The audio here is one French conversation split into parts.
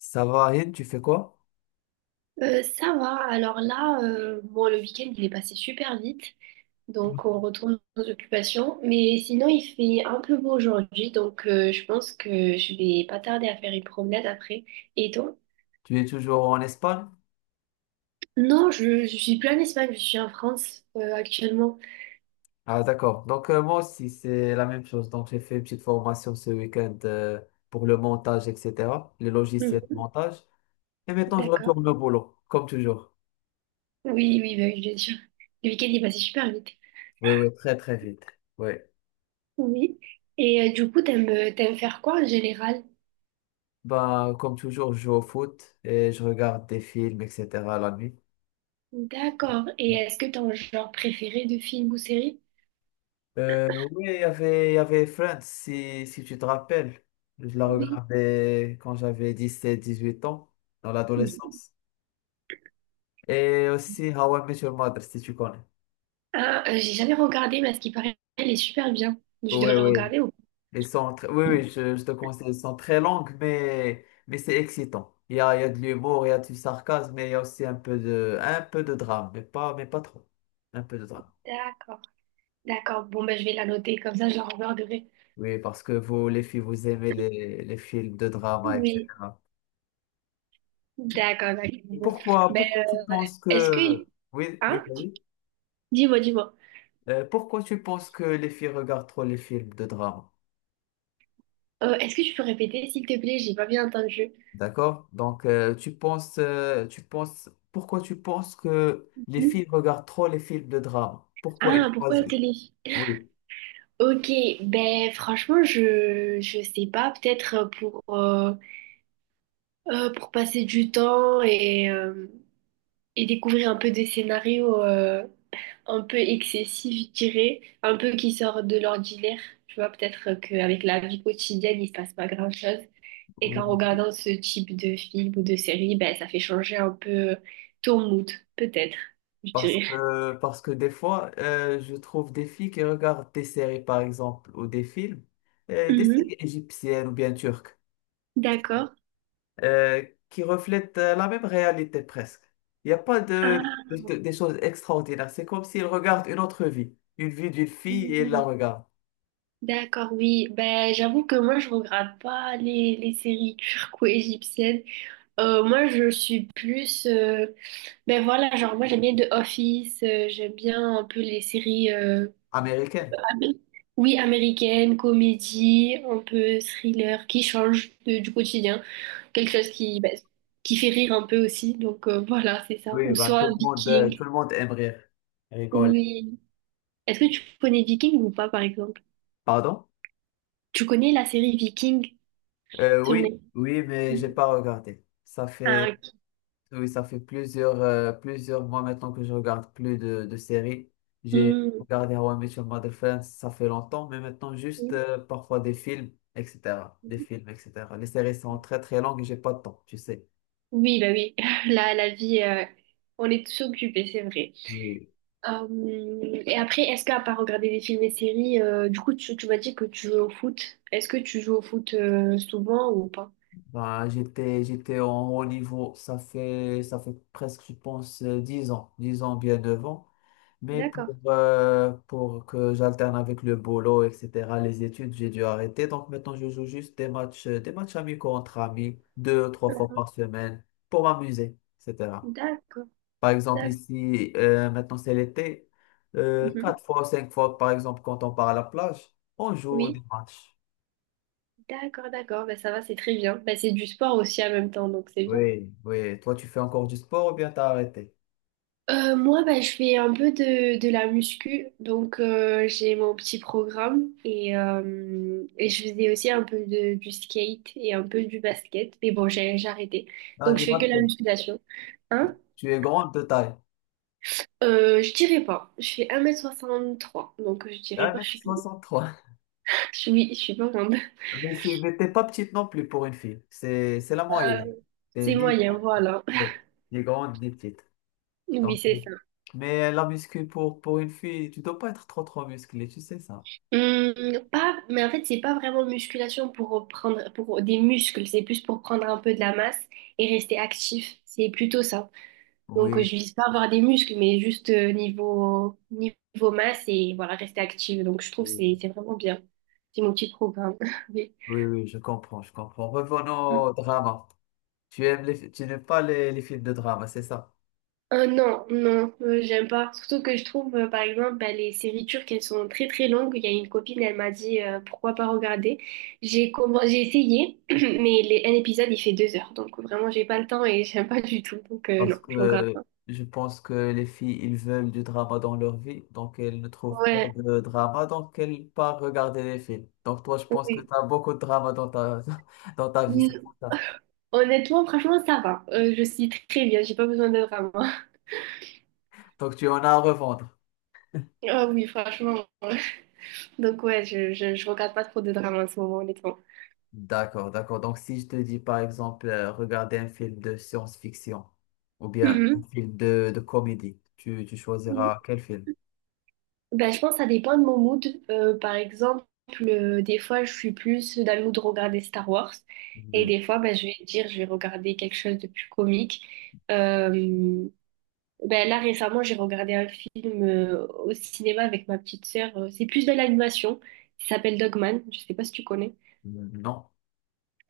Ça va, Aïd, tu fais quoi? Ça va. Alors là, le week-end, il est passé super vite. Donc, on retourne aux occupations. Mais sinon, il fait un peu beau aujourd'hui. Donc, je pense que je vais pas tarder à faire une promenade après. Et toi? Tu es toujours en Espagne? Non, je suis plus en Espagne. Je suis en France, actuellement. Ah, d'accord. Donc, moi aussi, c'est la même chose. Donc, j'ai fait une petite formation ce week-end pour le montage, etc., les logiciels de Mhm. montage. Et maintenant, je D'accord. retourne au boulot, comme toujours. Oui, oui, bah oui, bien sûr. Le week-end, il est passé super vite. Oui, oui, très, très vite. Oui. Oui. Et du coup, t'aimes faire quoi en général? Bah, comme toujours, je joue au foot et je regarde des films, etc., la nuit. D'accord. Et est-ce que t'as un genre préféré de film ou série? Oui, il y avait Friends, si tu te rappelles. Je la Oui. regardais quand j'avais 17-18 ans, dans l'adolescence. Et aussi How I Met Your Mother, si tu connais. J'ai jamais regardé, mais à ce qui paraît, elle est super bien. Je Oui, devrais oui. regarder ou… Oui, oui, je te conseille. Ils sont très longues, mais c'est excitant. Il y a de l'humour, il y a du sarcasme, mais il y a aussi un peu de drame, mais pas trop. Un peu de drame. D'accord, d'accord. Bon, ben, je vais la noter, comme ça, je la regarderai. Oui, parce que vous, les filles, vous aimez les films de drama, Oui. etc. D'accord, d'accord. Bon. Ben, Pourquoi tu penses est-ce que... que... Oui, oui, Hein? vas-y. Dis-moi, dis-moi. Pourquoi tu penses que les filles regardent trop les films de drame? Est-ce que tu peux répéter, s'il te plaît? J'ai pas bien entendu. D'accord? Donc, pourquoi tu penses que les filles regardent trop les films de drame? Pourquoi Ah, ils pourquoi la choisissent? télé? Oui, Ok, ben franchement, je sais pas, peut-être pour passer du temps et découvrir un peu des scénarios. Un peu excessif, je dirais, un peu qui sort de l'ordinaire. Tu vois, peut-être qu'avec la vie quotidienne, il se passe pas grand-chose. Et qu'en oui. regardant ce type de film ou de série, ben, ça fait changer un peu ton mood, peut-être, je dirais. Parce que des fois, je trouve des filles qui regardent des séries, par exemple, ou des films, des Mhm. séries égyptiennes ou bien turques, D'accord. euh, qui reflètent la même réalité presque. Il n'y a pas Ah, des choses extraordinaires. C'est comme s'ils regardent une autre vie, une vie d'une fille et ils la oui. regardent. D'accord, oui. Ben, j'avoue que moi, je regarde pas les séries turco-égyptiennes. Moi, je suis plus… ben voilà, genre moi, j'aime bien The Office, j'aime bien un peu les séries… Américaine. Oui, américaine, comédie, un peu thriller, qui change du quotidien. Quelque chose qui, bah, qui fait rire un peu aussi. Donc voilà, c'est ça. Oui, Ou bah, soit tout Viking. le monde aime rire, rigoler. Oui. Est-ce que tu connais Viking ou pas, par exemple? Pardon? Tu connais la série Viking sur Oui, Netflix? oui, mais j'ai pas regardé. Ça Ah, fait, ok. oui, ça fait plusieurs mois maintenant que je regarde plus de séries. J'ai Hmm. regardé How I Met Your Mother Friends, ça fait longtemps, mais maintenant juste parfois des films, etc. Des films, etc. Les séries sont très très longues et j'ai pas de temps, tu sais. Oui, bah oui. La vie, on est tous occupés, c'est vrai. Oui. Et après, est-ce qu'à part regarder des films et séries, du coup, tu m'as dit que tu joues au foot. Est-ce que tu joues au foot souvent ou pas? Bah, j'étais en haut niveau, ça fait presque, je pense, 10 ans, 10 ans, bien devant. Mais D'accord. Pour que j'alterne avec le boulot, etc., les études, j'ai dû arrêter. Donc maintenant, je joue juste des matchs amicaux entre amis, deux, trois fois par semaine, pour m'amuser, etc. D'accord. Par exemple, D'accord. ici, maintenant c'est l'été, Mhm. quatre fois, cinq fois, par exemple, quand on part à la plage, on joue Oui. des matchs. D'accord, d'accord. Bah, ça va, c'est très bien. Bah, c'est du sport aussi en même temps, donc c'est bien. Oui, oui. Toi, tu fais encore du sport ou bien t'as arrêté? Moi, bah, je fais un peu de la muscu, donc j'ai mon petit programme et et je faisais aussi un peu du skate et un peu du basket, mais bon, j'ai arrêté. Ah, Donc je du fais que la basket. musculation. Hein. Tu es grande de taille. Je dirais pas. Je fais 1,63 m, donc je dirais pas, 1,63 m. je suis, je suis pas grande. Mais tu n'étais pas petite non plus pour une fille. C'est la Euh, moyenne. T'es C'est ni moyen, grande, voilà. ouais, ni grande, ni petite. Oui, Donc, c'est ça. mais la muscu pour une fille, tu dois pas être trop trop musclé, tu sais ça. Hum, pas, mais en fait, c'est pas vraiment musculation pour prendre pour des muscles, c'est plus pour prendre un peu de la masse et rester actif. C'est plutôt ça. Donc, je Oui, vise pas avoir des muscles, mais juste niveau, niveau masse et voilà, rester active. Donc, je trouve que euh, c'est vraiment bien. C'est mon petit programme. Oui. oui, oui, je comprends, je comprends. Revenons Hum. au drama. Tu n'aimes pas les films de drama, c'est ça? Non, non, j'aime pas. Surtout que je trouve, par exemple, bah, les séries turques, elles sont très très longues. Il y a une copine, elle m'a dit pourquoi pas regarder. J'ai essayé, mais un épisode, il fait 2 heures. Donc vraiment, j'ai pas le temps et j'aime pas du tout. Donc Parce non, je regarde que pas. je pense que les filles, ils veulent du drama dans leur vie, donc elles ne trouvent pas Ouais, de drama, donc elles partent regarder les films. Donc toi, je pense que tu oui. as beaucoup de drama dans ta, dans ta vie, c'est Mm, pour ça. honnêtement, franchement, ça va. Je suis très bien, j'ai pas besoin de drama. Donc tu en as à revendre. Ah oui, franchement, ouais. Donc ouais, je regarde pas trop de drama en ce moment, honnêtement. D'accord, d'accord. Donc si je te dis par exemple, regarder un film de science-fiction ou bien un Mhm. film de comédie, tu choisiras quel film? Ben, je pense que ça dépend de mon mood. Par exemple, des fois, je suis plus dans le mood de regarder Star Wars. Et Euh, des fois, ben, je vais regarder quelque chose de plus comique. Euh, ben, là, récemment, j'ai regardé un film au cinéma avec ma petite sœur. C'est plus de l'animation. Il s'appelle Dogman. Je sais pas si tu connais. Non.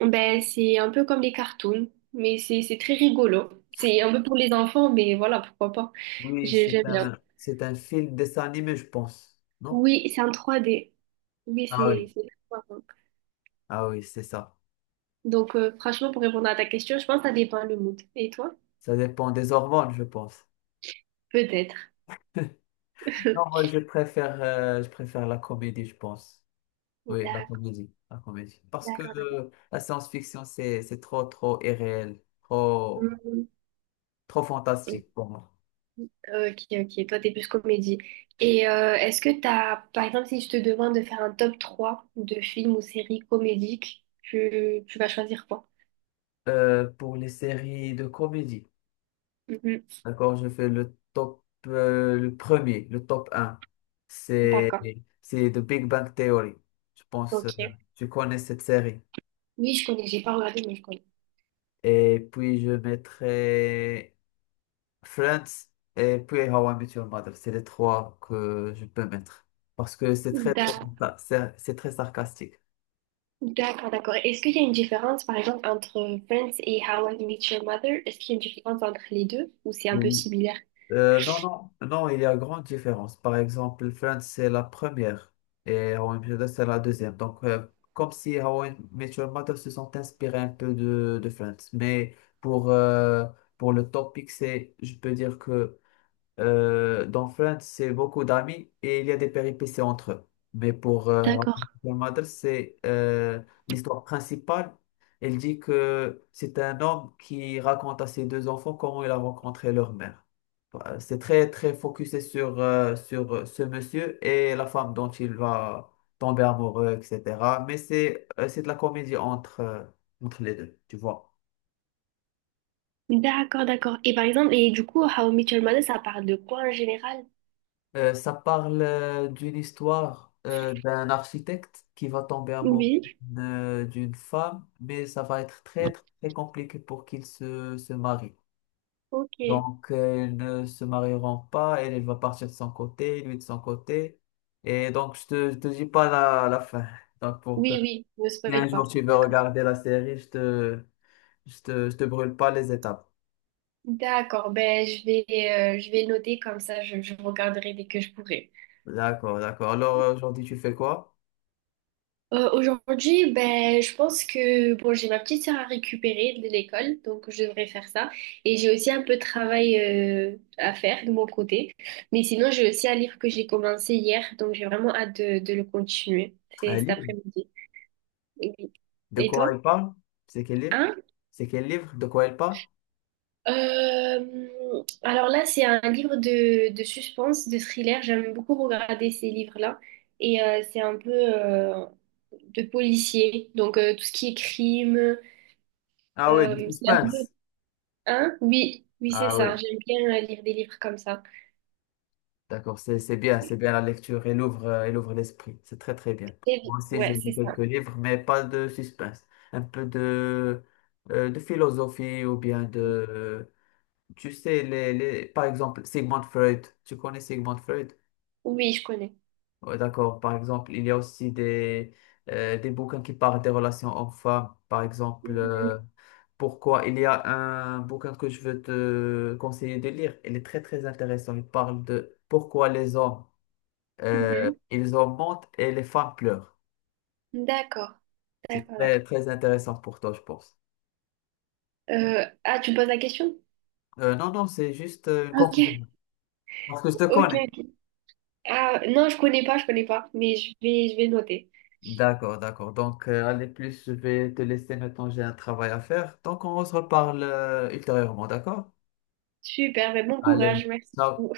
Ben, c'est un peu comme les cartoons, mais c'est très rigolo. C'est un peu pour les enfants, mais voilà, pourquoi pas. Oui, J'aime bien. C'est un film dessin animé, je pense. Non? Oui, c'est en 3D. Oui, Ah oui, c'est très sympa. ah oui, c'est ça. Donc, franchement, pour répondre à ta question, je pense que ça dépend le mood. Et toi? Ça dépend des hormones, je pense. Peut-être. Non, moi, je préfère la comédie, je pense. Oui, la D'accord, comédie, la comédie. Parce que d'accord, d'accord. La science-fiction, c'est trop, trop irréel, trop, Mhm. trop fantastique pour moi. Ok, ok. Toi, t'es plus comédie. Et est-ce que t'as, par exemple, si je te demande de faire un top 3 de films ou séries comédiques, tu vas choisir quoi? Pour les séries de comédie, Mhm. d'accord, je fais le top, le premier, le top un, C'est, D'accord, c'est The Big Bang Theory. Je pense, ok. tu connais cette série. Oui, je connais, j'ai pas regardé, mais je connais. Et puis, je mettrai Friends et puis How I Met Your Mother. C'est les trois que je peux mettre. Parce que c'est très, très, D'a- sympa, c'est très sarcastique. D'accord, d'accord. Est-ce qu'il y a une différence, par exemple, entre Friends et How I Met Your Mother? Est-ce qu'il y a une différence entre les deux ou c'est un peu Oui. similaire? Non, non, non, il y a grande différence. Par exemple, Friends, c'est la première et How I Met Your Mother, c'est la deuxième. Donc, comme si How I Met Your Mother se sont inspirés un peu de Friends. Mais pour le topic, c'est, je peux dire que dans Friends, c'est beaucoup d'amis et il y a des péripéties entre eux. Mais D'accord. pour Mother, c'est l'histoire principale. Elle dit que c'est un homme qui raconte à ses deux enfants comment il a rencontré leur mère. C'est très, très focusé sur ce monsieur et la femme dont il va tomber amoureux, etc. Mais c'est de la comédie entre les deux, tu vois. D'accord, d'accord. Et par exemple, et du coup, How I Met Your Mother, ça parle de quoi en général? Ça parle d'une histoire d'un architecte qui va tomber amoureux Oui. D'une femme, mais ça va être très, très, très compliqué pour qu'il se marie. Ok. Oui, Donc, ils ne se marieront pas, elle va partir de son côté, lui de son côté. Et donc, je te dis pas la fin. Donc, pour que oui, ne si un spoil pas. jour tu veux D'accord. regarder la série, je te brûle pas les étapes. D'accord, ben je vais le noter comme ça je regarderai dès que je pourrai. D'accord, d'accord. Alors, aujourd'hui, tu fais quoi? Aujourd'hui, ben je pense que bon, j'ai ma petite sœur à récupérer de l'école, donc je devrais faire ça et j'ai aussi un peu de travail à faire de mon côté. Mais sinon, j'ai aussi un livre que j'ai commencé hier, donc j'ai vraiment hâte de le continuer. C'est Un cet livre? après-midi. Et, De et quoi toi? il parle? C'est quel livre? Hein? C'est quel livre? De quoi il parle? Alors là, c'est un livre de suspense, de thriller. J'aime beaucoup regarder ces livres-là. Et c'est un peu de policier. Donc tout ce qui est crime, Ah oui, du c'est un peu… suspense. Hein? Oui, oui, c'est Ah ça. oui, J'aime bien lire des livres comme ça. d'accord, c'est bien la lecture. Elle ouvre l'esprit. C'est très très bien. Moi aussi, j'ai Ouais, lu c'est quelques ça. livres, mais pas de suspense. Un peu de philosophie ou bien de... Tu sais, les, par exemple, Sigmund Freud. Tu connais Sigmund Freud? Oui, je connais. Ouais, d'accord. Par exemple, il y a aussi des bouquins qui parlent des relations hommes-femmes. Par exemple, Mhm, pourquoi il y a un bouquin que je veux te conseiller de lire. Il est très, très intéressant. Il parle de pourquoi les hommes, mhm. ils augmentent et les femmes pleurent. D'accord, C'est d'accord, très, d'accord. très intéressant pour toi, je pense. Ah, tu me poses la question? Non, non, c'est juste une Ok, conclusion. Parce que je te ok, connais. ok. Ah, non, je connais pas, mais je vais noter. D'accord, d'accord. Donc, allez, plus, je vais te laisser maintenant. J'ai un travail à faire. Donc, on se reparle ultérieurement, d'accord? Super, ben bon Allez, courage, merci. ciao.